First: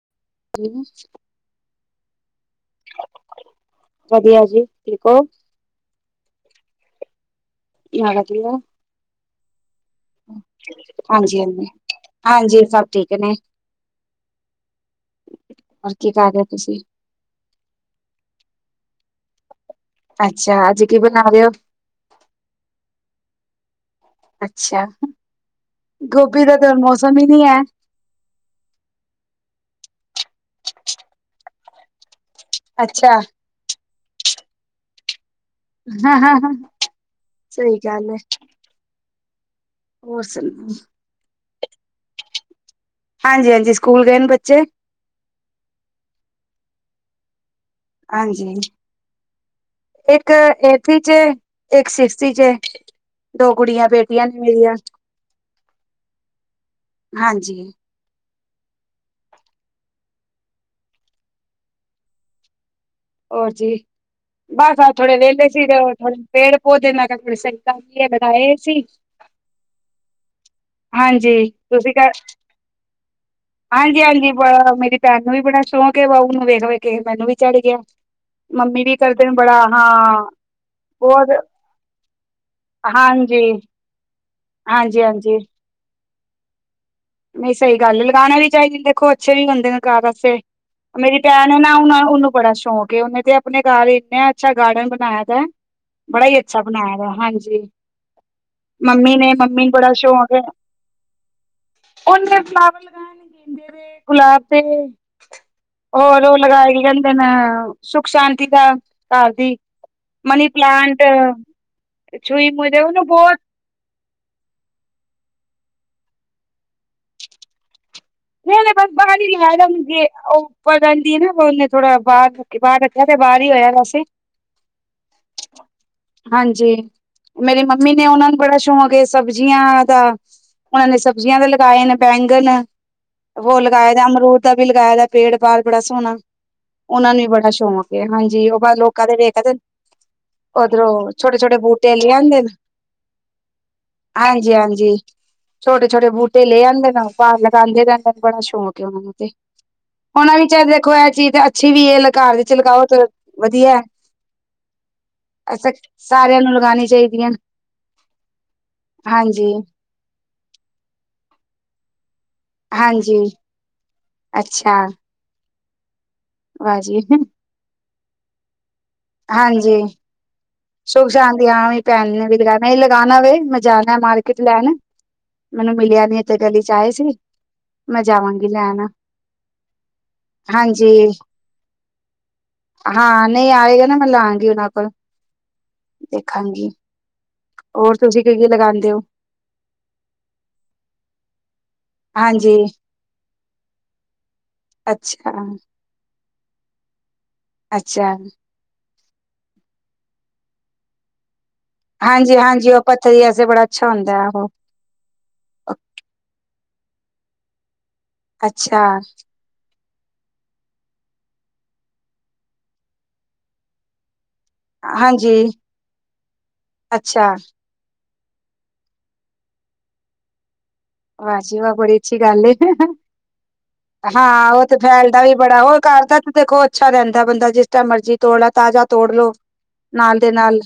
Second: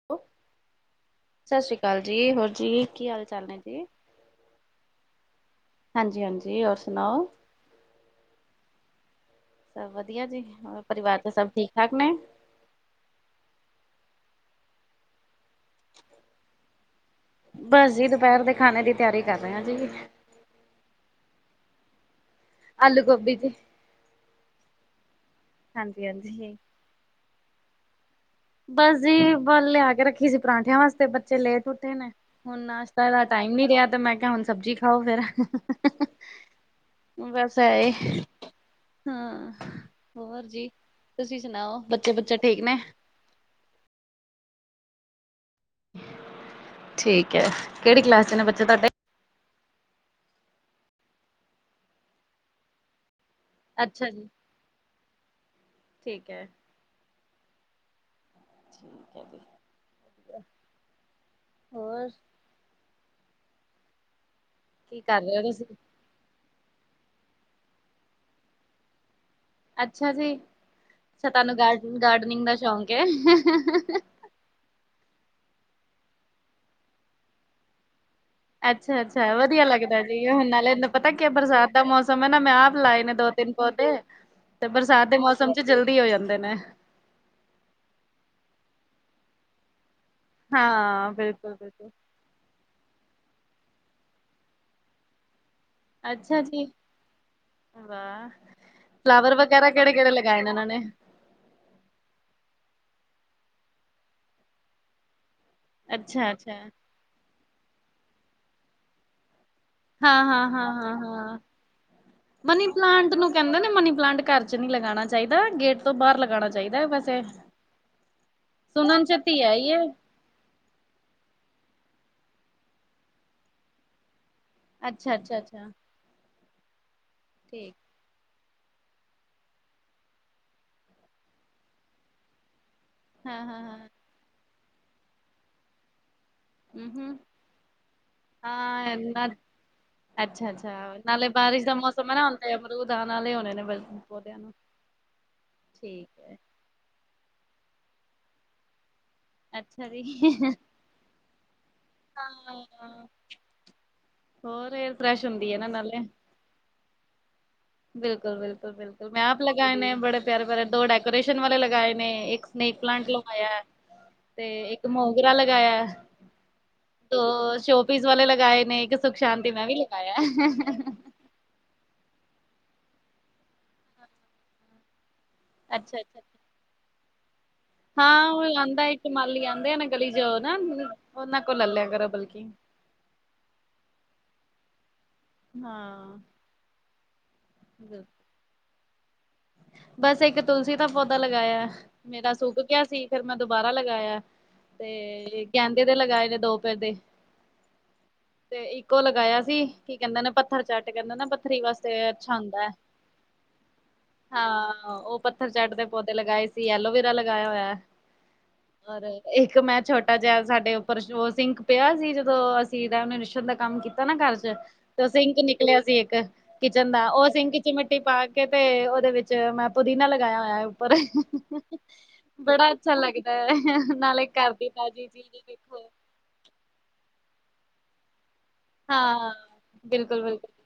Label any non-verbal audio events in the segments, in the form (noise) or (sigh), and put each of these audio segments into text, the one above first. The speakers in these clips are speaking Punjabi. (unintelligible) (unintelligible) ਸਸ ਸ੍ਰੀ ਕਾਲ ਜੀ, ਹੋਰ ਜੀ ਕੀ ਹਾਲ ਚਾਲ ਨੇ ਜੀ। ਵੱਧੀਆ ਜੀ, ਠੀਕ ਓ। ਹਾਂਜੀ-ਹਾਂਜੀ ਹੋਰ ਸੁਨਾਓ। (inaudible) ਸਭ ਵਧੀਆ ਜੀ, ਹੋਰ ਪਰਿਵਾਰ ਚ ਹਾਂਜੀ ਸਭ ਹਾਂਜੀ ਠੀਕ-ਠਾਕ ਨੇ। ਹਾਂਜੀ, ਸਭ। ਠੀਕ ਹੇਨੇ, ਹੋਰ ਕੀ ਕਰ ਰਹੇ ਹੋ ਤੁਸੀਂ। ਬਸ ਜੀ ਦੁਪਹਿਰ ਦੇ ਖਾਣੇ ਦੀ ਤਿਆਰੀ ਕਰ ਰਹੇ ਹਾਂ ਜੀ। ਅੱਛਾ, ਅੱਜ ਕੀ ਬਣਾ ਰਹੇ ਹੋ। ਆਲੂ-ਗੋਭੀ ਜੀ। ਅੱਛਾ ਹਂ, ਗੋਭੀ ਹਾਂਜੀ-ਹਾਂਜੀ, ਦਾ ਤੇ ਮੌਸਮ ਹੀ ਨਹੀਂ ਹੈ। ਬਸ ਜੀ ਬੱਲ ਲਿਆ ਕੇ ਰੱਖੀ ਸੀ ਪਰਾਂਠਿਆਂ ਵਾਸਤੇ, ਬੱਚੇ ਲੇਟ ਉੱਠੇ ਨੇ ਹੁਣ ਨਾਸ਼ਤਾ ਅੱਛਾ ਦਾ ਟਾਈਮ ਨਹੀ ਰਿਹਾ, ਤੇ ਮੈਂ ਕਿਹਾ ਹੁਣ ਸਬਜ਼ੀ ਖਾਓ ਫੇਰ ਹ ਹਹ। ਹਂ ਹਂ ਹਂ ਸਹੀ ਐ ਗੱਲ ਏ। ਹਾਂ ਹੋਰ ਜੀ ਤੁਸੀਂ ਸੁਣਾਓ ਬੱਚੇ-ਬੱਚੇ ਠੀਕ ਨੇ। ਹਾਂਜੀ-ਹਾਂਜੀ ਸਕੂਲ ਗਏ ਨੇ ਬੱਚੇ। ਠੀਕ ਹੈ। ਹਾਂਜੀ ਇੱਕ ਏਥ ਇਚ ਏ ਇੱਕ ਸਿਕਸ ਇਚ ਏ। ਦੋ ਕੁੜੀਆ ਅੱਛਾ ਬੇਟੀਆ ਜੀ, ਨੇ ਮੇਰੀਆ ਠੀਕ ਐ। ਹਾਂਜੀ। ਠੀਕ ਹੈ ਜੀ। ਹੋਰ ਹੋਰ ਜੀ ਬਸ ਕੀ ਥੋੜੇ ਕਰ ਰਹੇ ਹੋ ਵਿਹਲੇ ਸੀ ਤੁਸੀਂ? ਤੇ ਥੋੜੇ ਪੇੜ-ਪੋਧੇ ਮੈਂ ਕਿਹਾ ਥੋੜੇ ਸਹੀ ਕਰ ਲੀਏ ਲਗਾਏ ਹੋਏ ਸੀ। ਅੱਛਾ ਜੀ। ਅੱਛਾ ਹਾਂਜੀ ਤੁਹਾਨੂੰ ਤੁਸੀਂ ਗ ਕਰ ਗਾਰਡਨਿੰਗ ਦਾ ਸ਼ੌਂਕ ਹੈ। ਤੈਨੂੰ ਵੀ ਬੜਾ ਸ਼ੌਂਕ ਏ ਬਸ ਉਹਨੂੰ ਵੇਖ-ਵੇਖ ਮੈਨੂੰ ਵੀ ਚੜ੍ਹ ਗਿਆ। ਮੰਮੀ ਵੀ ਕਰਦੇ ਅੱਛਾ-ਅੱਛਾ ਨੇ ਬੜਾ ਵਧੀਆ ਲੱਗਦਾ ਹਾਂ ਜੀ ਹੁਣ ਨਾਲੇ ਇਹਨੂੰ ਪਤਾ ਕਿ ਬਹੁਤ ਹੈ ਬਰਸਾਤ ਦਾ ਮੌਸਮ ਹੈ ਨਾ ਮੈਂ ਆਪ ਲਾਏ ਨੇ ਦੋ ਹਾਂਜੀ ਤਿੰਨ ਪੌਦੇ ਤੇ ਹਾਂਜੀ ਬਰਸਾਤ ਦੇ ਹਾਂਜੀ ਮੌਸਮ ਚ ਜਲਦੀ ਹੋ ਜਾਂਦੇ ਨੇ। ਨਹੀਂ ਸਹੀ ਗੱਲ ਏ ਲਗਾਉਣਾ ਵੀ ਚਾਹੀਦੀ ਦੇਖੋ ਅੱਛੇ ਵੀ ਹੁੰਦੇ ਨੇ। ਘਰ ਆਸੇ ਵਸੇ ਹਾਂ ਮੇਰੀ ਭੈਣ ਬਿਲਕੁਲ ਨੇ ਬਿਲਕੁਲ ਨਾ ਉਹਨੂੰ ਬੜਾ ਸ਼ੌਕ ਏ ਉਹਨੇ ਆਪਣੇ ਘਰ ਇੰਨੇ ਅੱਛਾ ਗਾਰਡਨ ਬਣਾਇਆ ਦਾ। ਬੜਾ ਹੀ ਅੱਛਾ ਬਣਾਇਆ ਦਾ ਹਾਂਜੀ। ਵਾਹ। ਮੰਮੀ ਨੇ ਫਲਾਵਰ ਮੰਮੀ ਵਗੈਰਾ ਨੂੰ ਬੜਾ ਕਿਹੜੇ ਕਿਹੜੇ ਸ਼ੌਕ ਹੈ। ਲਗਾਏ ਨੇ ਉਹਨਾਂ ਨੇ ਉਹਨੇ ਨੇ ਫਲਾਵਰ ਲਗਾਏ ਨੇ ਗੇਂਦੇੇ ਦੇ, ਗੁਲਾਬ ਦੇ। ਹੋਰ ਅੱਛਾ ਉਹ ਅੱਛਾ ਲਗਾਏ ਕੇ ਕਹਿੰਦੇ ਨੇ, ਸੁਖ- ਸ਼ਾਂਤੀ ਦਾ ਘਰ ਦੀ। ਹਾਂ- ਮਨੀ ਹਾਂ- ਹਾਂ -ਹਾਂ- ਪਲਾਂਟ ਹਾਂ ਮਨੀ ਪਲਾਂਟ ਨੂੰ ਕਹਿੰਦੇ ਨੇ ਮਨੀ ਪਲਾਂਟ ਕਰ। ਨਹੀਂ ਲਗਾਉਣਾ ਚਾਹੀਦਾ ਗੇਟ ਤੋਂ ਬਾਹਰ ਲਗਾਉਣਾ ਚਾਹੀਦਾ ਵੈਸੇ। ਨਹੀ- ਨਹੀ, ਬਸ ਬਾਹਰ ਹੀ ਲਖਾਇਆ ਮੁਝੇ। ਉਹ ਉੱਪਰ ਰਹਿੰਦੀ ਨਾ ਉਹਨੇ ਥੋੜਾ ਬਾਹਰ ਬਾਹਰ ਰੱਖਿਆ ਤੇ ਬਾਰ ਹੀ ਹੋਇਆ ਵਾਸੇ। ਅੱਛਾ- ਅੱਛਾ -ਅੱਛਾ। ਹਾਂਜੀ। ਮੇਰੀ ਮੰਮੀ ਨੇ ਨੇ ਉਹਨਾਂ ਨੂੰ ਬੜਾ ਸ਼ੌਂਕ ਏ ਸਬਜ਼ੀਆਂ ਦਾ, ਉਹਨਾਂ ਨੇ ਸਬਜ਼ੀਆਂ ਦੇ ਲਗਾਏ ਨੇ ਬੈਗਣ ਹਾਂ ਉਹ ਹਾਂ ਹਾਂ ਲਗਾਏ ਦਾ ਅਮਰੂਦ ਦਾ ਵੀ ਲਗਾਏ ਦਾ ਪੇੜ ਬਾਰ ਬੜਾ ਸੋਹਣਾ। ਹਮ ਉਹਨਾ ਹਮ ਨੂੰ ਵੀ ਬੜਾ ਸ਼ੌਕ ਹਾਂਜੀ। ਉਹ ਹਾਂ ਲੋਕਾਂ ਦੇ ਨਾ ਵੇਖਦੇ‌‌ ਅੱਛਾ ਅੱਛਾ ਉਓਧਰੋਂ ਨਾਲੇ ਛੋਟੇ- ਛੋਟੇ ਬਾਰਿਸ਼ ਦਾ ਬੂਟੇ ਮੌਸਮ ਲੈ ਹੈ ਨਾ ਹੁਣ ਆਦੇ ਨੇ, ਤੇ ਅਮਰੂਦ ਆਣ ਵਾਲੇ ਹੋਣੇ ਨੇ ਪੌਦਿਆਂ ਨੂੰ ਹਾਂਜੀ- ਹਾਂਜੀ। ਛੋਟੇ- ਠੀਕ ਛੋਟੇ ਹੈ ਬੂਟੇ ਲੈ ਜਾਂਦੇ ਨੇ, ਉਹ ਭਾਰ ਲਗਾਉਦੇ ਰਹਿੰਦੇ ਨੇ, ਬੜਾ ਸ਼ੌਕ ਉਹ ਨੂੰ ਤੇ। ਅੱਛਾ ਜੀ। ਹੁਣ ਵੀ ਚਾਹ ਦੇਖੋ, ਇਹ ਚੀਜ਼ ਤਾਂ ਅੱਛੀ ਵੀ ਹੈ, ਲ ਘਰ ਦੇ ਚ' ਲਗਾਓ ਹਾਂ ਤੇ ਵਧੀਆ। ਹੋਰ ਏਅਰ ਫਰੈਸ਼ ਹੁੰਦੀ ਹੈ ਨਾ ਅੱਛਾ। ਸਾਰਿਆਂ ਨੂੰ ਲਗਣੀ ਚਾਹੀਦੀਆਂ। ਬਿਲਕੁਲ-ਬਿਲਕੁਲ-ਬਿਲਕੁਲ, ਮੈਂ ਆਪ ਲਗਾਏ ਨੇ, ਬੜੇ ਪਿਆਰੇ ਪਿਆ ਦੋ ਡੈਕੋਰੇਸ਼ਨ ਵਾਲੇ ਲਗਾਏ ਨੇ ਇੱਕ ਸਨੇਕ ਪਲਾਂਟ ਹਾਂਜੀ ਲਵਾਇਆ, ਤੇ ਅੱਛਾ ਇੱਕ ਮੋਗਰਾ ਲਗਾਇਆ। ਵਾਹ ਜੀ ਸ਼ੋਪੀਸ ਵਾਲੇ ਲਗਾਏ, ਨੇ ਇੱਕ ਸੁਖ- ਸ਼ਾਂਤੀ ਮੈਂ ਵੀ ਲਗਾਇਆ। ਖਸ਼ ਆਂਦੀ ਹਾਂ ਵੀ ਭੈਣ ਨੇ ਵੀ ਲਗਾਣਾ ਲਗਾਉਣਾ ਵੇ, ਮੈਂ ਜਾਣਾ ਮਾਰਕੀਟ ਲੈਣ। ਮੈਨੂੰ ਅੱਛਾ ਮਿਲੀਆਂ ਨਹੀਂ ਅੱਛਾ ਇਥ ਗਲੀ ਚ' ਆਏ ਸੀ। ਮੈਂ ਹਾਂ। ਜਾਵਾਂਗੀ ਉਹ ਆਉਂਦਾ ਲੈਣ ਇੱਕ ਮਾਲੀ ਆਉਂਦੇ ਆ ਨਾ ਗਲੀ ਜਾ ਨਾ, ਹਾਂਜੀ ਉਹਨਾਂ ਕੋਲ ਲੈ ਲਿਆ ਕਰੋ ਬਲਕਿ ਹਾਂ। ਨਹੀਂ ਆਵੇਗਾ ਨਾ ਮੈਂ ਲਾ ਆਾਂਗੀ ਉਹਨਾਂ ਕੋਲ। ਹਾਂ। ਹਾਂਜੀ। ਹੋਰ ਤੁਸੀਂ ਕੀ ਲਗਾਉਦੇ ਹੋ? ਬਸ ਇੱਕ ਤੁਲਸੀ ਦਾ ਪੌਦਾ ਲਗਾਇਆ, ਮੇਰਾ ਹਾਂਜੀ ਸੁੱਕ ਕਿਆ ਸੀ। ਫੇਰ ਮੈਂ ਦੁਬਾਰਾ ਲਗਾਇਆ, ਅੱਛਾ ਤੇ ਕਹਿੰਦੇ ਦੇ ਲਗਾਏ ਨੇ ਦੋ ਪਿਧੇ ਦੇ। ਅੱਛਾ। ਤੇ ਇੱਕੋ ਲਗਾਇਆ ਸੀ, ਕੀ ਕਹਿੰਦੇ ਨੇ ਪੱਥਰ ਚੱਟ, ਕਹਿੰਦੇ ਨਾ ਪੱਥਰੀ ਵਾਸਤੇ। ਅੱਛਾ ਹਾਂਜੀ- ਹੁੰਦਾ ਹੈ ਹਾਂਜੀ। ਉਹ ਪੱਥਰ ਦੀ ਐਸੇ ਬੜਾ ਅੱਛਾ ਹੁੰਦਾ ਉਹ ਹਾਂ। ਉਹ ਪੱਥਰ ਚੱਟ ਦੇ ਪੌਦੇ ਲਗਾਏ ਸੀ, ਐਲੋਵਰਾ ਲਗਾਇਆ ਹੋਇਆ। ਅੱਛਾ ਰ ਇੱਕ ਮੈ ਚ ਜ ਸਾਡੇ ਉੱਪਰ ਉਹ ਸਿੰਘਕ ਪਿਆ ਸੀ, ਜਦੋਂ ਅਸੀਂ ਉਹਨੇ ਰਿਸ਼ ਦਾ ਕੰਮ ਕੀਤਾ ਨਾ ਘਰ ਚ' ਤੇ ਸਿੰਕ ਹਾਂਜੀ ਨਿਕਲਿਆ ਸੀ, ਇੱਕ ਕਿਚਨ ਦਾ ਉਹ ਅੱਛਾ ਸਿੰਕ ਚ' ਮਿੱਟੀ ਪਾ ਕੇ ਤੇ ਦੇ ਵਿੱਚ ਮੈਂ ਪੁਦੀਨਾ ਲਗਾਇਆ ਹੋਇਆ। ਪਰ ਵਾਹ ਜੀ ਵਾਹ ਬੜੀ ਅੱਛੀ ਗੱਲ ਏ। ਬੜਾ ਅੱਛਾ ਲੱਗਦਾ ਹੈ, ਨਾਲੇ ਹਾਂ ਉਹ ਕਰਦੀ ਤੇ ਤਾਜ਼ੀ ਫੈਲਦਾ ਚੀਜ ਵੀ ਬੜਾ ਹੋਰ ਦੇਖੋ। ਘਰ ਦੇਖੋ ਅੱਛਾ ਰਹਿੰਦਾ ਬੰਦਾ ਜਿਸ ਟਾਈਮ ਮਰਜ਼ੀ ਤੋੜਾ, ਤਾਜ਼ਾ ਤੋੜ ਲੋੋ, ਹਾਂ ਨਾਲ ਬਿਲਕੁਲ ਦੇ ਬਿਲਕੁਲ ਨਾਲ।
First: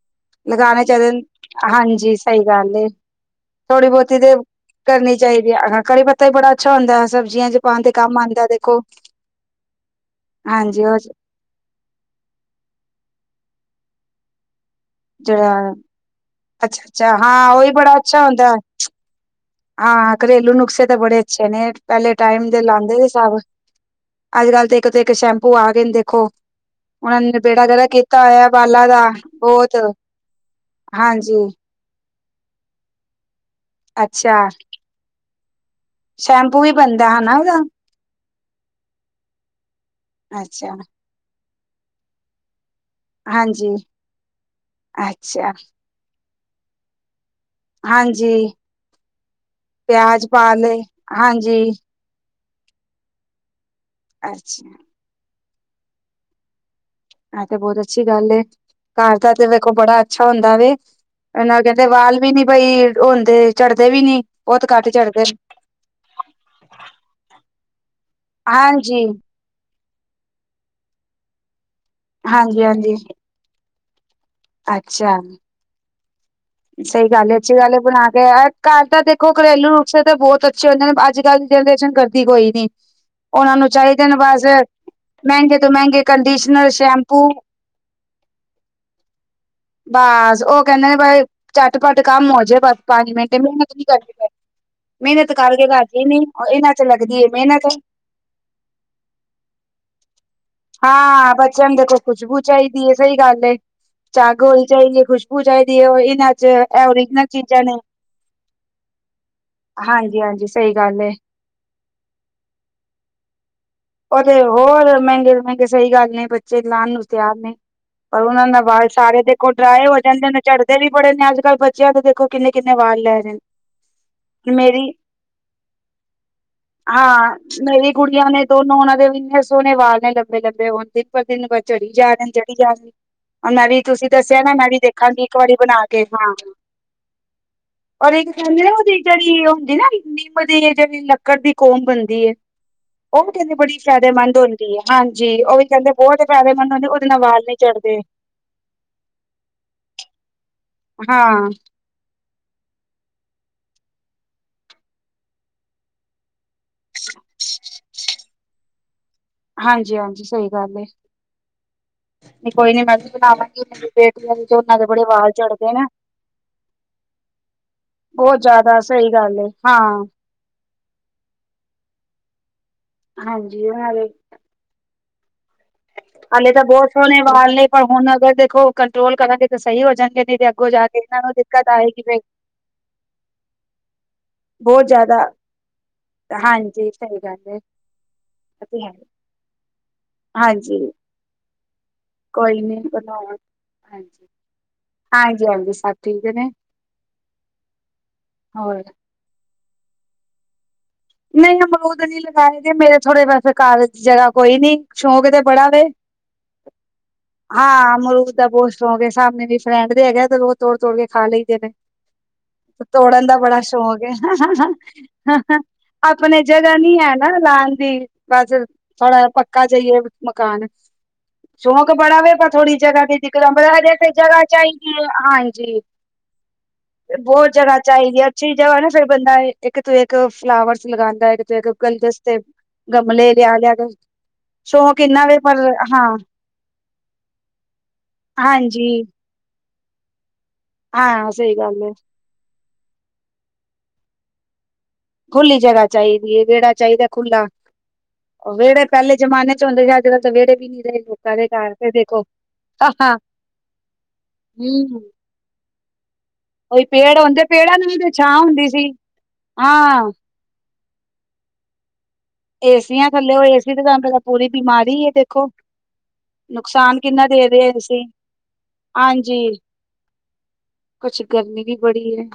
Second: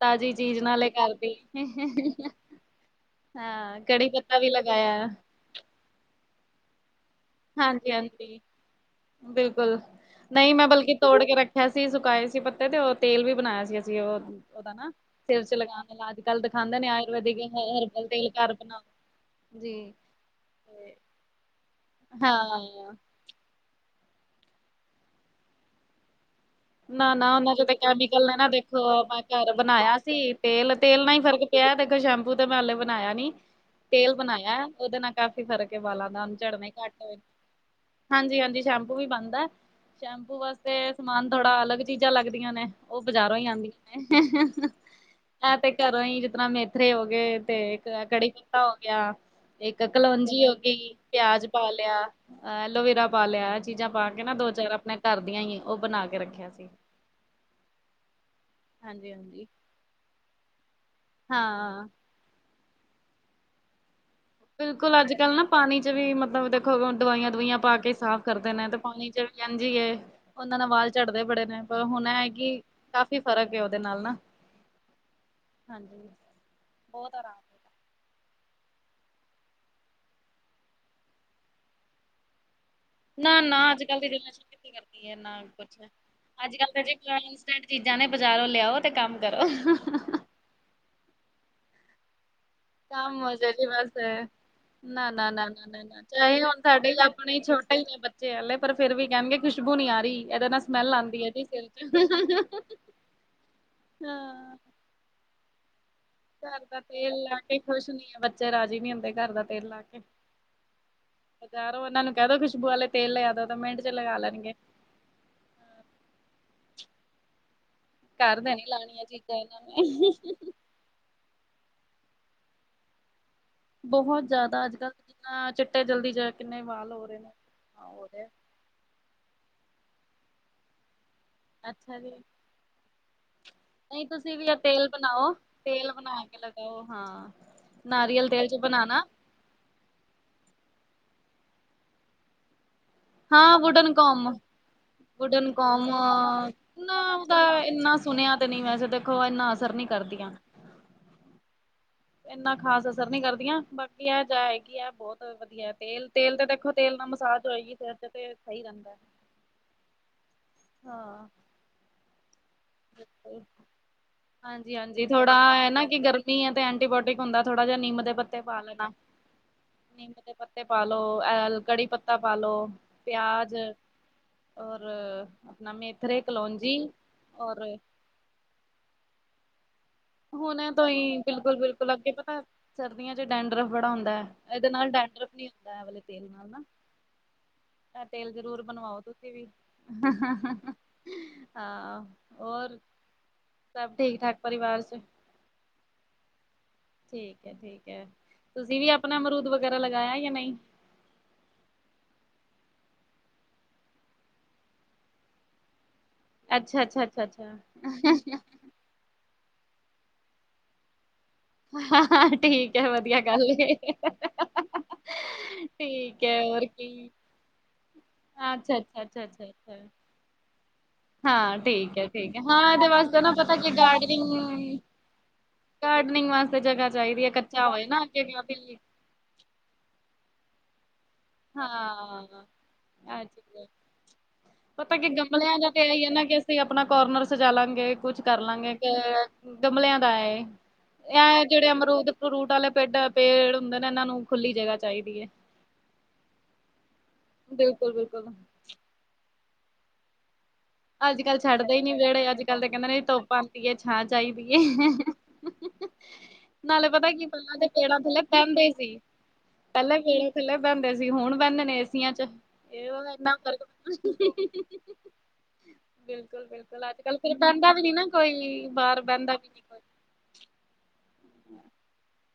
ਤਾਜ਼ੀ ਚੀਜ਼ ਲਗਾਉਣੇ ਨਾਲੇ ਚਾਹੀਦੇ, ਘਰ ਦੀ ਹਾਂਜੀ, ਸਹੀ ਗੱਲ ਏ। ਹਾਂ। ਥੋੜ੍ਹੀ ਕੜੀ ਬਹੁਤੀ ਤੇ ਪੱਤਾ ਵੀ ਲੱ ਕਰਨੀ ਚਾਹੀਦੀ ਹੈ, ਘੜੀ ਪੱਤਾ ਵੀ ਬੜਾ ਅੱਛਾ ਹੁੰਦਾ ਹੈ, ਸਭ ਹਾਂਜੀ-ਹਾਂਜੀ, ਬਿਲਕੁਲ ਨਹੀਂ ਮੈਂ ਹਾਂਜੀ ਬਲਕਿ ਉਹ ਤੋੜ ਕੇ ਰੱਖ ਛਸੀ ਸੁਕਾਏ ਸੀ, ਪੱਤੇ ਤੇ ਉਹ ਤੇਲ ਵੀ ਬਣਾਇਆ ਸੀ ਅਸੀਂ ਉਹ ਉਹਦਾ ਨਾ ਸਿਰ ਚ' ਜਿਹੜਾ ਲਗਾਉਣਾ, ਅੱਜ-ਕੱਲ੍ਹ ਤਾਂ ਖਾਂਦਾ ਅੱਛਾ ਨ ਅੱਛਾ ਆਯੁਰਵੈਦਿਕ ਹਾਂ ਉਹੀ ਬੜਾ ਹਰਬਲ ਅੱਛਾ ਤੇਲ ਹੁੰਦਾ ਘਰ ਬਣ, ਹਾਂ ਘਰੇਲੂ ਨੁਸਖੇ ਤਾਂ ਬੜੇ ਅੱਛੇ ਨੇ, ਪਹਿਲੇ ਟਾਈਮ ਦੇ ਹਾਂ ਲਾਦੇ ਸੀ ਸਭ। ਅੱਜ-ਕੱਲ੍ਹ ਤੇ ਇੱਕ ਤੇ ਇੱਕ ਸ਼ੈਂਪੂ ਆ ਗਏ ਨੇ ਦੇਖੋ। ਨਾ- ਨਾ ਨੇ ਉਹਨਾਂ ਨਿਬੇੜਾ ਚ' ਤੇ ਵਗੈਰਾ ਕੀਤਾ ਕੈਮੀਕਲ ਨੇ ਨਾ ਹੋਇਆ ਦੇਖੋ, ਬਾਲਾਂ ਦਾ ਆਪਾਂ ਘਰ ਬਹੁਤ ਬਣਾਇਆ ਸੀ ਤੇਲ। ਤੇਲ ਨਾਲ ਹੀ ਹਾਂਜੀ ਫ਼ਰਕ ਪਿਆ ਦੇਖੋ, ਸ਼ੈਂਪੂ ਤੇ ਮੈਂ ਹੇ ਬਣਾਇਆ ਨੀ, ਤੇਲ ਅੱਛਾ ਬਣਾਇਆ ਉਹਦੇ ਨਾਲ। ਕਾਫੀ ਫਰਕ ਹੈ ਬਾਲਾਂ ਦਾ, ਉਹਨੂੰ ਸ਼ੈਂਪੂ ਝੜਨੇ ਵੀ ਘੱਟ ਬਣਦਾ ਹੋ। ਹਨਾ ਉਹਦਾ ਹਾਂਜੀ-ਹਾਂਜੀ ਸ਼ੈਂਪੂ ਵੀ ਬਣਦਾ, ਸ਼ੈਂਪੂ ਅੱਛਾ ਵਾਸਤੇ ਸਮਾਨ ਥੋੜਾ ਅਲੱਗ ਚੀਜ਼ਾਂ ਲੱਗਦੀਆਂ, ਨੇ ਉਹ ਬਜ਼ਾਰੋਂ ਹੀ ਹਾਂਜੀ ਆਉਂਦੀਆਂ ਅੱਛਾ ਨੇ, ਤੇ ਘਰੋਂ ਹੀ ਜਿਤਰ ਮੇਥਰੇ ਹੋ ਗਏ। ਤੇ, ਇੱਕ ਕੜੀ ਹਾਂਜੀ ਪੱਤਾ ਹੋ ਗਿਆ, ਇੱਕ ਪਿਆਜ ਕਲੋਂਜੀ ਹੋ ਪਾ ਲਏ ਗਈ, ਪਿਆਜ ਹਾਂਜੀ ਪਾ ਲਿਆ। ਐਲੋਵੇਰਾ ਪਾ ਲਿਆ, ਐ ਚੀਜ਼ਾਂ ਪਾ ਕੇ ਨਾ ਅੱਛਾ ਦੋ-ਚਾਰ ਆਪਣੇ ਘਰ ਦੀਆਂ ਹੀ, ਉਹ ਬਣਾ ਕੇ ਰੱਖਿਆ ਸੀ। ਐ ਤੇ ਬੋਤ ਅੱਛੀ ਗੱਲ ਏ, ਘਰ ਦਾ ਤੇ ਹਾਂਜੀ-ਹਾਂਜੀ। ਵੇਖੋ ਬੜਾ ਅੱਛਾ ਹੁੰਦਾ ਵੇ ਇਹਨਾਂ ਕਹਿੰਦੇ ਹਾਂ। ਵਾਲ ਵੀ ਨੀ ਬਈ, ਓ ਹੁੰਦੇ ਝੜ੍ਹਦੇ ਵੀ ਨੀ, ਬਹੁਤ ਘੱਟ ਬਿਲਕੁਲ, ਅੱਜ ਝੜਦੇ ਕੱਲ੍ਹ ਨੇ। ਨਾ ਪਾਣੀ ਚ ਵੀ, ਮਤਲਬ ਦੇਖੋ, ਦਵਾਈਆਂ-ਦਵੁਈਆਂ ਪਾ ਕੇ ਸਾਫ਼ ਕਰਦੇ ਨੇ, ਤੇ ਹਾਂਜੀ ਪਾਣੀ ਚ ਵੀ ਯਜੀ ਏ, ਉਹਨਾਂ ਨਾ ਵਾਲ ਝੜਦੇ ਬੜੇ ਨੇ, ਪਰ ਹੁਣ ਐ ਈ ਕੀ, ਹਾਂਜੀ ਹਾਂਜੀ ਕਾਫੀ ਫਰਕ ਏ, ਉਹਦੇ ਨਾਲ ਨਾ, ਅੱਛਾ। ਹਾਂਜੀ। ਸਹੀ ਬਹੁਤ ਗੱਲ ਐ, ਅਛੀ ਆਰਾਮ ਗੱਲ ਏ (unintelligible) ਘਰ ਤਾਂ ਦੇਖੋ ਘਰੇਲੂ ਨੁਖਸੇ ਤੇ ਬੋਤ ਅੱਛੇ ਹੁੰਦੇ ਨੇ ਅੱਜ ਕੱਲ੍ਹ ਦੀ ਜਨਰੇਸ਼ਨ ਕਰਦੀ ਕੋਈ ਨੀ। ਨਾ ਉਹਨਾਂ ਨਾ ਨੂੰ ਅੱਜ ਕੱਲ ਚਾਹੀਦੇ ਦੀ ਨੇ ਜਨਰੇਸਨ ਬਸ ਕਿਥੇ ਕਰਦੀ ਏ ਏਨਾ ਮਹਿੰਗੇ ਤੋਂ ਕੁਛ। ਮਹਿੰਗੇ ਅੱਜ ਕੰਡੀਸ਼ਨਰ ਕੱਲ ਤੇ ਜੀ ਸ਼ੈਂਪੂ ਤਿੰਨ ਚੀਜ਼ਾਂ ਨੇ ਬਾਜ਼ਾਰੋਂ ਲਿਆਓ ਤੇ ਕੰਮ ਕਰੋ ਹ ਹ ਬਸ ਉਹ ਕਹਿੰਦੇ ਨੇ ਬਈ ਝਟ ਪੱਟ ਕੰਮ ਹੋ ਜੇ ਬਸ ਪੰਜ ਕੰਮ ਹੋ ਮਿੰਟ ਜੇ ਜੀ ਮਿਹਨਤ ਨੀ ਬਸ ਕਰਨੀ ਪਏ। ਮਿਹਨਤ ਕਰਕੇ ਨਾ-ਨਾ-ਨਾ-ਨਾ-ਨਾ-ਨਾ ਰਾਜੀ ਨੀ ਜੀ ਚਾਹੇ ਹੋਰ ਹੁਣ ਇਹਨਾਂ ਚ ਸਾਡੇ ਲੱਗਦੀ ਏ ਆਪਣੇ ਮਿਹਨਤ ਛੋਟੇ ਈ ਨੇ ਬੱਚੇ ਹਲੇ ਪਰ ਫੇਰ ਵੀ ਕਹਿਣਗੇ ਖੁਸ਼ਬੂ ਨੀ ਆ ਰਹੀ ਇਹਦੇ ਨਾਲ ਸਮੈਲ ਆਂਦੀ ਐ ਹਾਂ ਜੀ ਸਿਰ ਬੱਚਿਆਂ ਤੇ ਚ ਖੁਸ਼ਬੂ ਚਾਹੀਦੀ ਹੈ ਸਹੀ ਗੱਲ ਏ ਚਾਗੋ ਹਾਂ ਨੇ ਚਾਹੀਦੀ ਖੁਸ਼ਬੂ ਚਾਹੀਦੀ ਇਹ ਵਾਲੀ (unintelligible) ਘਰ ਦਾ ਤੇਲ ਲਾ ਕੇ ਖੁਸ਼ ਨੀ ਏ ਬੱਚੇ ਰਾਜ਼ੀ ਨਹੀਂ ਹੁੰਦੇ ਘਰ ਦਾ ਤੇਲ ਲਾ ਕੇ ਹਾਂਜੀ ਹਾਂਜੀ ਸਹੀ ਗੱਲ ਹੈ ਬਜਾਰੋ, ਉਹਨਾਂ ਨੂੰ ਕਹਿ ਦੋ ਖੁਸ਼ਬੂ ਆਲੇ ਤੇਲ ਲਿਆਦੋ, ਤ ਮਿੰਟ ਚ ਲਗਾ ਉਹਦੇ, ਲੈਣਗੇ। ਹੋਰ ਮਹਿੰਗੇ-ਮਹਿੰਗੇ ਸਹੀ ਗੱਲ ਨੇ ਬੱਚੇ ਲਾਣ ਨੂੰ ਤਿਆਰ ਨੇ, ਪਰ, ਘਰ ਉਹਨਾਂ ਦੇ ਨਾ ਨੀ ਵਾਲ ਲਾਣੀਆਂ ਸਾਰੇ ਦੇ ਚੀਜ਼ਾਂ ਕੋ ਇਹਨਾਂ ਡਰਾਏ ਹੋ ਜਾਂਦੇ ਨੇ, ਝੜ ਵੀ ਬੜੇ ਨੇ ਅੱਜ-ਕੱਲ ਬੱਚਿਆਂ ਦੇ ਦੇਖੋ ਕਿੰਨੇ-ਕਿੰਨੇ ਵਾਰ ਲੈ ਰਹੇ ਨੇ। ਬਹੁਤ ਜਾਦਾ ਮੇਰੀ ਅੱਜ-ਕੱਲ ਜਿੰਨਾ ਚਿੱਟੇ ਜਲਦੀ, ਜਾ ਕਿੰਨੇ ਵਾਲ ਹੋ ਰਹੇ ਹਾਂ ਨੇ ਹਾ ਮੇਰੀ ਕੁੜੀਆਂ ਨੇ ਦੋਨੋ ਉਹਨਾਂ ਦੇ ਵੀ ਇੰਨੇ ਸੋਹਣੇ ਵਾਲ ਨੇ, ਲੰਬੇ-ਲੰਬੇ ਹੋਣ ਦਿਨ ਪਰ ਦਿਨ ਝੜੀ ਅੱਛਾ ਜੀ ਜਾ ਰੇ ਚੜੀ ਜਾ ਰੇ ਮੈਂ ਵੀ, ਨਹੀਂ ਤੁਸੀਂ ਦੱਸਿਆ ਨਾ, ਇਹ ਮੈਂ ਵੀ ਤੇਲ ਦੇਖਾਂਗੀ ਬਣਾਓ ਇੱਕ ਵਾਰੀ ਬਨਾ ਤੇਲ ਕੇ ਬਣਾ ਹਾਂ। ਲਗਾਓ ਹਾਂ ਔਰ ਇਹ ਨਾਰੀਅਲ ਤੇਲ ਚ ਕਹਿੰਦੇ ਨਾ, ਉਹਦੀ ਬਣਾਣਾ ਜਿਹੜੀ ਉਹ ਹੁੰਦੀ ਨਾ, ਨਿੰਮ ਦੀ ਜਿਹੜੀ, ਲੱਕੜ ਦੀ ਕੋਮ ਬਣਦੀ ਏ। ਹਾਂ ਵੁਡਨ ਕਮ, ਹੁੰਦੀ ਹੈ ਹਾਂਜੀ ਵੁਡਨ ਉਹ ਵੀ ਕੌਮ, ਕਹਿੰਦੇ ਬਹੁਤ ਫਾਇਦੇਮੰਦ ਹੁੰਦੀ ਉਹਦੇ ਨਾ ਨਾਲ ਉਹਦਾ ਵਾਲ ਨੀ ਇੰਨਾ ਝੜਦੇ ਸੁਣਿਆ ਨੀ ਵੈਸੇ ਦੇਖੋ, ਇੰਨਾ ਅਸਰ ਨੀ ਕਰਦੀਆਂ। ਹਾਂ। ਇੰਨਾ ਖਾਸ ਅਸਰ ਨੀ ਕਰਦੀਆਂ, ਬਾਕੀ ਇਹ ਜਾ ਐ ਕੀ ਐ ਬਹੁਤ, ਵਧੀਆ ਐ ਤੇਲ-ਤੇਲ ਤੇ ਦੇਖੋ ਤੇਲ ਨਾ ਮਸਾਜ ਹੋਏਗੀ, ਫਿਰ ਤੇ ਤੇ ਸਹੀ ਰੈਂਦਾ ਐ। ਹਾਂਜੀ-ਹਾਂਜੀ ਸਹੀ ਗੱਲ ਏ। ਨਹੀਂ ਕੋਈ ਨੀ ਮੈਂ ਵੀ ਬਿਲਕੁਲ ਬਣਾਵਾਂਗੀ, ਬੇਟੀਆਂ ਤੇ ਓਨਾ ਦੇ ਬੜੇ ਵਾਲ ਝੜਦੇ ਨੇ। ਮੀ ਤੇ ਐਂਟੀਬਾਇਓਟਿਕ ਹੁੰਦਾ ਥੋੜਾ ਜਿਆ ਨਿੰਮ ਦੇ ਬਹੁਤ ਪੱਤੇ ਪਾ ਜ਼ਿਆਦਾ ਲੈਣਾ। ਸਹੀ ਗੱਲ ਏ ਹਾਂ ਨਿੰਮ ਦੇ ਪੱਤੇ- ਪੱਤੇ ਪਾ ਲਓ। ਐ ਕੜੀ ਪੱਤਾ ਪਾ ਲੋ। ਪਿਆਜ ਹਾਂਜੀ ਉਹਨਾਂ ਦੇ ਔਰ- ਆਪਣਾ ਮੇਥਰੇ, ਕਲੋਂਜੀ ਪਰਲੇ ਪਰ ਹੁਣ ਅਗਰ ਦੇਖੋ ਕੰਟਰੋਲ ਕਰਾਂਗੇ ਤਾਂ ਸਹੀ ਹੋ ਜਾਂ ਗੇ ਕਦੀ ਤੇ ਅੱਗੋਂ ਹੁਣੇ ਜਾ ਤੋਂ ਕੇ ਈ ਇਹਨਾਂ ਨੂੰ ਦਿੱਕਤ ਬਿਲਕੁਲ-ਬਿਲਕੁਲ ਆਏਗੀ ਅੱਗੇ ਬ ਪਤਾ ਸਰਦੀਆਂ ਚ ਡੈਂਡ ਡਰਫ ਬੜਾ ਹੁੰਦਾ ਐ ਇਹਦੇ ਬਹੁਤ ਨਾਲ ਜ਼ਿਆਦਾ ਡੈਂਡਰਫ ਨਹੀਂ ਹੁੰਦਾ ਇਹ ਵਾਲੇ ਤੇਲ ਨਾਲ ਨਾ ਹਾਂਜੀ ਸਹੀ ਗੱਲ ਏ ਇਹ ਤੇਲ ਜ਼ਰੂਰ ਇਹ ਤੇ ਹੈ ਬਣਵਾਓ ਤੁਸੀਂ ਵੀ ਹ ਹਾਂਜੀ ਹ ਕੋਈ ਨੀ ਬਣਾਵਾਂ ਗੇ ਸਭ ਠੀਕ ਠਾਕ ਪਰਿਵਾਰ ਚ ਸਭ ਠੀਕ ਨੇ ਠੀਕ ਹੈ ਠੀਕ ਹੈ ਤੁਸੀਂ ਹੋਰ ਵੀ ਅਪ ਆਪਣਾ ਅਮਰੂਦ ਵਗੈਰਾ ਲਗਾਇਆ ਜਾਂ ਨਹੀਂ ਨਹੀਂ ਅਮਰੂਦ ਨਈ ਲਗਾਏ ਗੇ ਮੇਰੇ ਥੋੜੇ ਵੈਸੇ ਘਰ ਚ ਜਗ੍ਹਾ ਕੋਈ ਨੀ ਸ਼ੌਂਕ ਤੇ ਬੜਾ ਵੇ। ਅੱਛਾ ਅੱਛਾ ਅੱਛਾ ਅੱਛਾ ਹ ਹ ਸੌ ਕੇ ਸਾਹਮਨੇ ਵੀ ਫਰੈਂਡ ਦੇ ਹੈਗੇ ਤੇ ੳਹ ਤੋੜ ਤੋੜ ਕੇ ਖਾ ਲਈ ਹਾਂ, ਠੀਕ ਐ ਵਧੀਆ ਤੋੜਨ ਦਾ ਗੱਲ ਬੜਾ ਏ, ਸ਼ੌਕ ਹ ਹ ਠੀਕ ਆਪਣੇ ਐ ਹੋਰ ਜਗ੍ਹਾ ਨੀ ਕੀ। ਹੈ ਨਾ ਲਉਣ ਦੀ ਬਸ ਅੱਛਾ, ਅੱਛਾ, ਅੱਛਾ, ਥੋੜਾ ਅੱਛਾ, ਪੱਕਾ ਅੱਛਾ। ਜਾਈਏ ਮਕਾਨ ਹਾਂ ਸੌ਼ਕ ਠੀਕ ਐ, ਬੜਾ ਵੇ ਠੀਕ ਐ ਪਰ ਹਾਂ ਥੋੜ੍ਹੀ ਇਹਦੇ ਜਗਾ ਦੀ ਵਾਸਤੇ ਨਾ ਦਿੱਕਤ ਏ ਪਤਾ ਪਰ ਕੀ ਅਜੇ ਤੇ ਗਾਰਡਨਿੰਗ ਜਗਾ ਚਾਹੀਦੀ ਏ ਹਾਂ ਜੀ ਗਾਰਡਨਿੰਗ ਵਾਸਤੇ ਜਗ੍ਹਾ ਚਾਹੀਦੀ ਐ ਬਹੁਤ ਕੱਚਾ ਜਗ੍ਹਾ ਹੋਏ ਨਾ ਅੱਗੇ ਚਾਹੀਦੀਆਂ ਅੱਛੀ ਕਾਫੀ ਜਗ੍ਹਾ ਨਾ ਫੇਰ ਬੰਦਾ ਏਕ ਤੋ ਏਕ ਫਲਾਵਰਸ ਲਗਾਂਦਾ ਹੈ। ਤੇ ਗੁਲਦਸਤੇ ਹਾਂ। ਗਮਲੇ ਲਿਆ ਅੱਛਾ। ਲਿਆ ਕੇ ਪਤਾ ਸ਼ੌਕ ਕੀ ਇੰਨਾ ਵੇ ਗਮਲਿਆਂ ਪਰ ਦਾ ਤੇ ਇ ਹੀ ਹਾਂ ਹੈ ਨਾ ਕਿ ਅਸੀਂ ਆਪਣਾ ਕੋਰਨਰ ਸਜਾ ਲਾਂਗੇ ਕੁਛ ਕਰ ਲਾਂਗੇ ਹਾਂਜੀ ਗਮਲਿਆਂ ਦਾ ਏ ਹਾਂ ਆ ਸਹੀ ਜੇੜੇ ਗੱਲ ਹੈ। ਅਮਰੂਦ ਫਰੂਟ ਵਾਲੇ ਪੇਡ ਪੇੜ ਹੁੰਦੇ ਨੇ ਇਹਨਾਂ ਨੂੰ ਖੁੱਲੀ ਜਗ੍ਹਾ ਚਾਹੀਦੀ ਐ ਖੁੱਲੀ ਜਗ੍ਹਾ ਚਾਹੀਦੀ ਹੈ ਵਿਹੜਾ ਚਾਹੀਦਾ ਖੁਲਾ ਬਿਲਕੁਲ, ਬਿਲਕੁਲ। ਔ ਵਿਹੜੇ ਪਹਿਲੇ ਜਮਾਨੇ ਚ ਹੁੰਦੇ ਸੀ। ਅੱਜ-ਕੱਲ ਤਾਂ ਵਿਹੜੇ ਵੀ ਨੀ ਆ। ਅੱਜ ਕੱਲ੍ਹ ਛੱਡਦੇ ਈ ਨੀ ਵਿਹੜੇ, ਅੱਜ ਕੱਲ ਤਾਂ ਕਹਿੰਦੇ ਹਾਂ ਨੇ ਧੁੱਪ ਆਂਦੀ ਏ, ਛਾਂ ਚਾਈਦੀ ਏ। ਹਮ (inaudible) ਉਹੀ ਨਾਲੇ ਪਤਾ ਪੇੜ ਕੀ ਹੁੰਦੇ ਪਹਿਲਾਂ ਤੇ ਪੇੜਾਂ ਨੂੰ ਵੀ ਪੇੜਾ ਥਲੇ ਛਾਂ ਹੁੰਦੀ ਪੈਂਦੇ ਸੀ। ਪਹਿਲੇ ਹਾਂ ਪੇੜ ਥੱਲੇ ਬਹਿੰਦੇ ਸੀ। ਹੁਣ ਬੈਂਦੇ ਨੇ ਏਸੀਆਂ ਚ ਏਸੀਆਂ ਥੱਲੇ ਉਹ ਏਸੀ ਤੇ ਤੁਹਾਨੂੰ ਪਤਾ ਪੂਰੀ (unintelligible) ਬਿਮਾਰੀ ਦੇਖੋ। ਬਿਲਕੁਲ-ਬਿਲਕੁਲ ਨੁਕਸਾਨ ਅੱਜ-ਕੱਲ ਕਿੰਨਾ ਫਿਰ ਦੇ ਰਹੇ ਬਹਿੰਦਾ ਵੀ ਨੀ ਅਸੀਂ ਨਾ ਕੋਈ, ਬਾਹਰ ਬਹਿੰਦਾ ਹਾਂਜੀ ਵੀ ਨੀ ਕੋਈ। ਕੁਛ, ਗਰਮੀ ਵੀ ਬੜੀ ਐ।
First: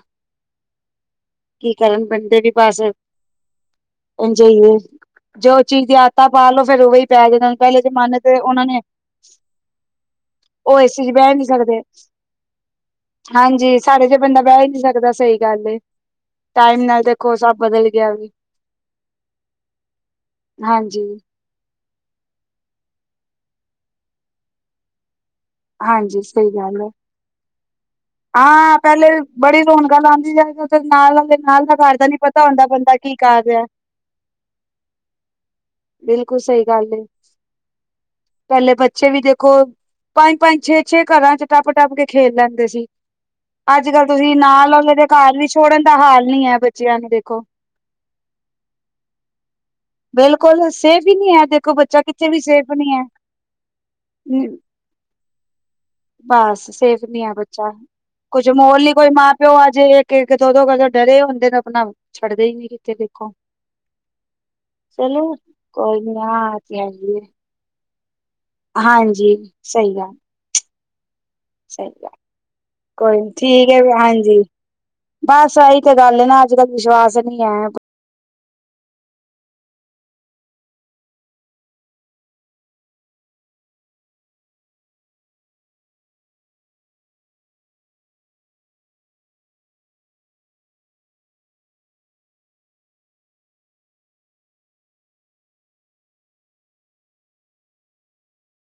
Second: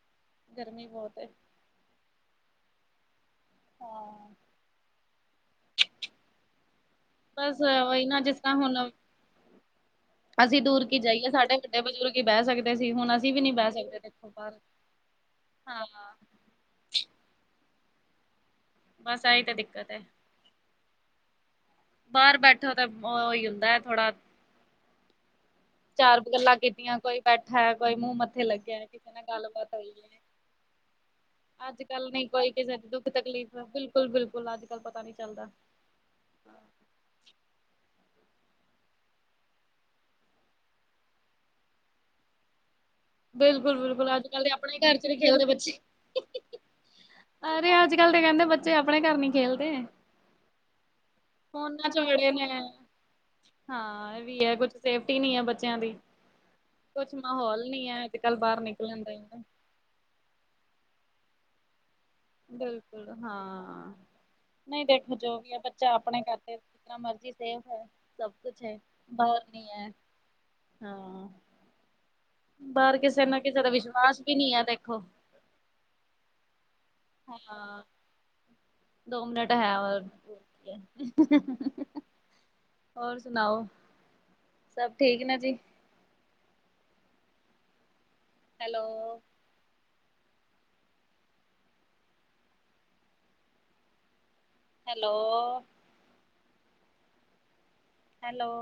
ਗਰਮੀ ਬੋਤ ਏ। ਕੀ ਕਰਨ ਬੰਦੇ ਵੀ ਬਸ ਹਾਂ, ੳਂਜੇ ਈ ਨੇ। ਜੋੇ ਉਹ ਚੀਜ਼ ਦੀਆਂ ਆਤਾਂ ਪਾ ਲੋੋ ਫੇਰ ਉਹ ਹੀ ਪੈ ਜਾਂਦਾ ਬਸ ਪਹਿਲੇ ਵਹੀ ਨਾ ਜਮਾਨੇ ਜਿਸ ਤੇ ਤਰ੍ਹਾਂ ਉਹਨਾਂ ਨੇ ਹੁਣ ਅਸੀਂ ਉਹ ਦੂਰ ਏ ਕੀ ਸੀ ਚ ਜਾਈਏ ਬਹਿ ਨੀ ਸਾਡੇ ਸਕਦੇ ਵੱਡੇ ਬਜ਼ੁਰਗ ਹੀ ਬਹਿ ਸਕਦੇ ਸੀ ਹੁਣ ਅਸੀਂ ਵੀ ਨੀ ਬਹਿ ਹਾਂਜੀ ਸਕਦੇ ਸਾਡੇ ਚ ਦੇਖੋ ਬੰਦਾ ਬਾਹਰ ਬਹਿ ਹੀ ਨੀ ਸਕਦਾ ਸਹੀ ਗੱਲ ਏ ਹਾਂ ਟਾਈਮ ਨਾਲ ਦੇਖੋ ਸਭ ਬਦਲ ਗਿਆ ਵੀ ਬਸ ਆਹੀ ਤਾਂ ਦਿੱਕਤ ਐ ਹਾਂਜੀ ਬਾਹਰ ਬੈਠੋ ਤੇ ਉਹੀ ਹੁੰਦਾ ਐ ਥੋੜਾ ਚਾਰ ਹਾਂਜੀ ਸਹੀ ਗੱਲਾਂ ਗੱਲ ਹੈ ਕੀਤੀਆਂ ਕੋਈ ਬੈਠਾ ਕੋਈ ਮੂੰਹ ਮੱਥੇ ਹਾਂ ਲੱਗਿਆ ਪਹਿਲੇ ਕਿਸੇ ਨਾਲ ਬੜੀ ਗੱਲਬਾਤ ਹੋਈ ਰੌਣਕਾਂ ਐ ਲਾਉਂਦੀ ਜਾਏਗਾ ਤੇ ਨਾਲ ਵਾਲੇ ਨਾਲ ਦਾ ਅੱਜ ਘਰ ਦਾ ਕੱਲ ਨੀ ਨ ਪਤਾ ਕੋਈ ਹੁੰਦਾ ਕਿਸੇ ਦੇ ਬੰਦਾ ਦੁੱਖ ਕੀ ਕਰ ਤਕਲੀਫ਼ ਹੈ ਰਿਹਾ ਬਿਲਕੁਲ ਬਿਲਕੁਲ ਅੱਜ ਕੱਲ ਪਤਾ ਨੀ ਚੱਲਦਾ ਬਿਲਕੁਲ ਸਹੀ ਗੱਲ ਪਹਿਲੇ ਬੱਚੇ ਵੀ ਦੇਖੋ ਪੰਜ ਪੰਜ ਛੇ ਛੇ ਘਰਾਂ ਚ ਟੱਪ ਟੱਪ ਕੇ ਖੇਲ ਲੈਂਦੇ ਸੀ ਬਿਲਕੁਲ ਬਿਲਕੁਲ ਅੱਜ ਤੁਸੀਂ ਕੱਲ ਦੇ ਨਾਲ ਆਪਣੇ ਵਾਲੇ ਘਰ ਚ ਦੇ ਨਹੀਂ ਖੇਲਦੇ ਵੀ ਬੱਚੇ ਹੀ ਛੋੜਨ ਦਾ ਹਾਲ ਨੀ ਹੀ ਹੈ ਬੱਚਿਆਂ ਨੂੰ ਦੇਖੋ ਅਰੇ ਅੱਜ ਕੱਲ ਤਾਂ ਕਹਿੰਦੇ ਬੱਚੇ ਅਪਣੇ ਘਰ ਨੀ ਖੇਲਦੇ ਬਿਲਕੁਲ ਸੇਫ ਹੀ ਨਹੀਂ ਐ ਦੇਖੋ ਫੋਨਾਂ ਚ ਬੱਚਾ ਕਿੱਥੇ ਵੜੇ ਵੀ ਨੇ। ਸੇਫ ਈ ਨੀ ਐ ਹਾਂ ਇਹ ਵੀ ਹੈ ਕੁਛ ਸੇਫਟੀ ਨਹੀਂ ਹੈ ਬੱਚਿਆਂ ਦੀ ਬਸ ਸੇਫ ਕੁਛ ਨਹੀਂ ਹੈ ਮਾਹੌਲ ਬੱਚਾ ਨੀ ਹੈ ਅੱਜ ਕੱਲ (unintelligible) ਬਾਹਰ ਨਿਕਲਣ ਕੋਈ ਮਾਂ ਦਾ ਪਿਓ ਆਜੇ ਇੱਕ-ਇੱਕ, ਦੋ-ਦੋ ਕਦੋਂ ਡਰੇ ਹੁੰਦੇ ਨੇ ਆਪਣਾ। ਛੱਡਦੇ ਹੀ ਨੀ ਕਿਤੇ ਬਿਲਕੁਲ ਦੇਖੋ ਹਾਂ। ਨਹੀਂ, ਦੇਖੋ ਚਲੋ ਜੋ ਵੀ ਐ ਬੱਚਾ ਕੋਈ ਨੀ ਆਪਣੇ ਕਰਤੇ ਹਾਂ ਤੇ ਜਤਨਾ ਹੈਗੀ ਏ ਮਰਜ਼ੀ ਸੇਫ ਐ। ਸਭ ਕੁਛ ਹੈ, ਹਾਂਜੀ ਬਾਰ ਨੀ ਐ ਸਹੀ ਗੱਲ ਹਾਂ। ਸਹੀ ਗੱਲ ਬਾਰ ਕੋਈ ਕਿਸੇ ਨੀ ਨਾ ਕਿਸੇ ਤੇ ਠੀਕ ਹੈ ਵਿਸ਼ਵਾਸ, ਵੀ ਹਾਂਜੀ ਨੀ ਐ ਦੇਖੋ। ਬਸ, ਆਈ ਤੇ ਗੱਲ ਏ ਨਾ ਅੱਜ-ਕੱਲ ਵਿਸ਼ਵਾਸ ਨੀ ਹੈ ਹਾਂ, ਦੋ ਮਿੰਨਟ ਹੈ (unintelligible) ਔਰ ਸੁਣਾਓ, ਸਭ ਠੀਕ ਨੇ ਜੀ। Hello hello hello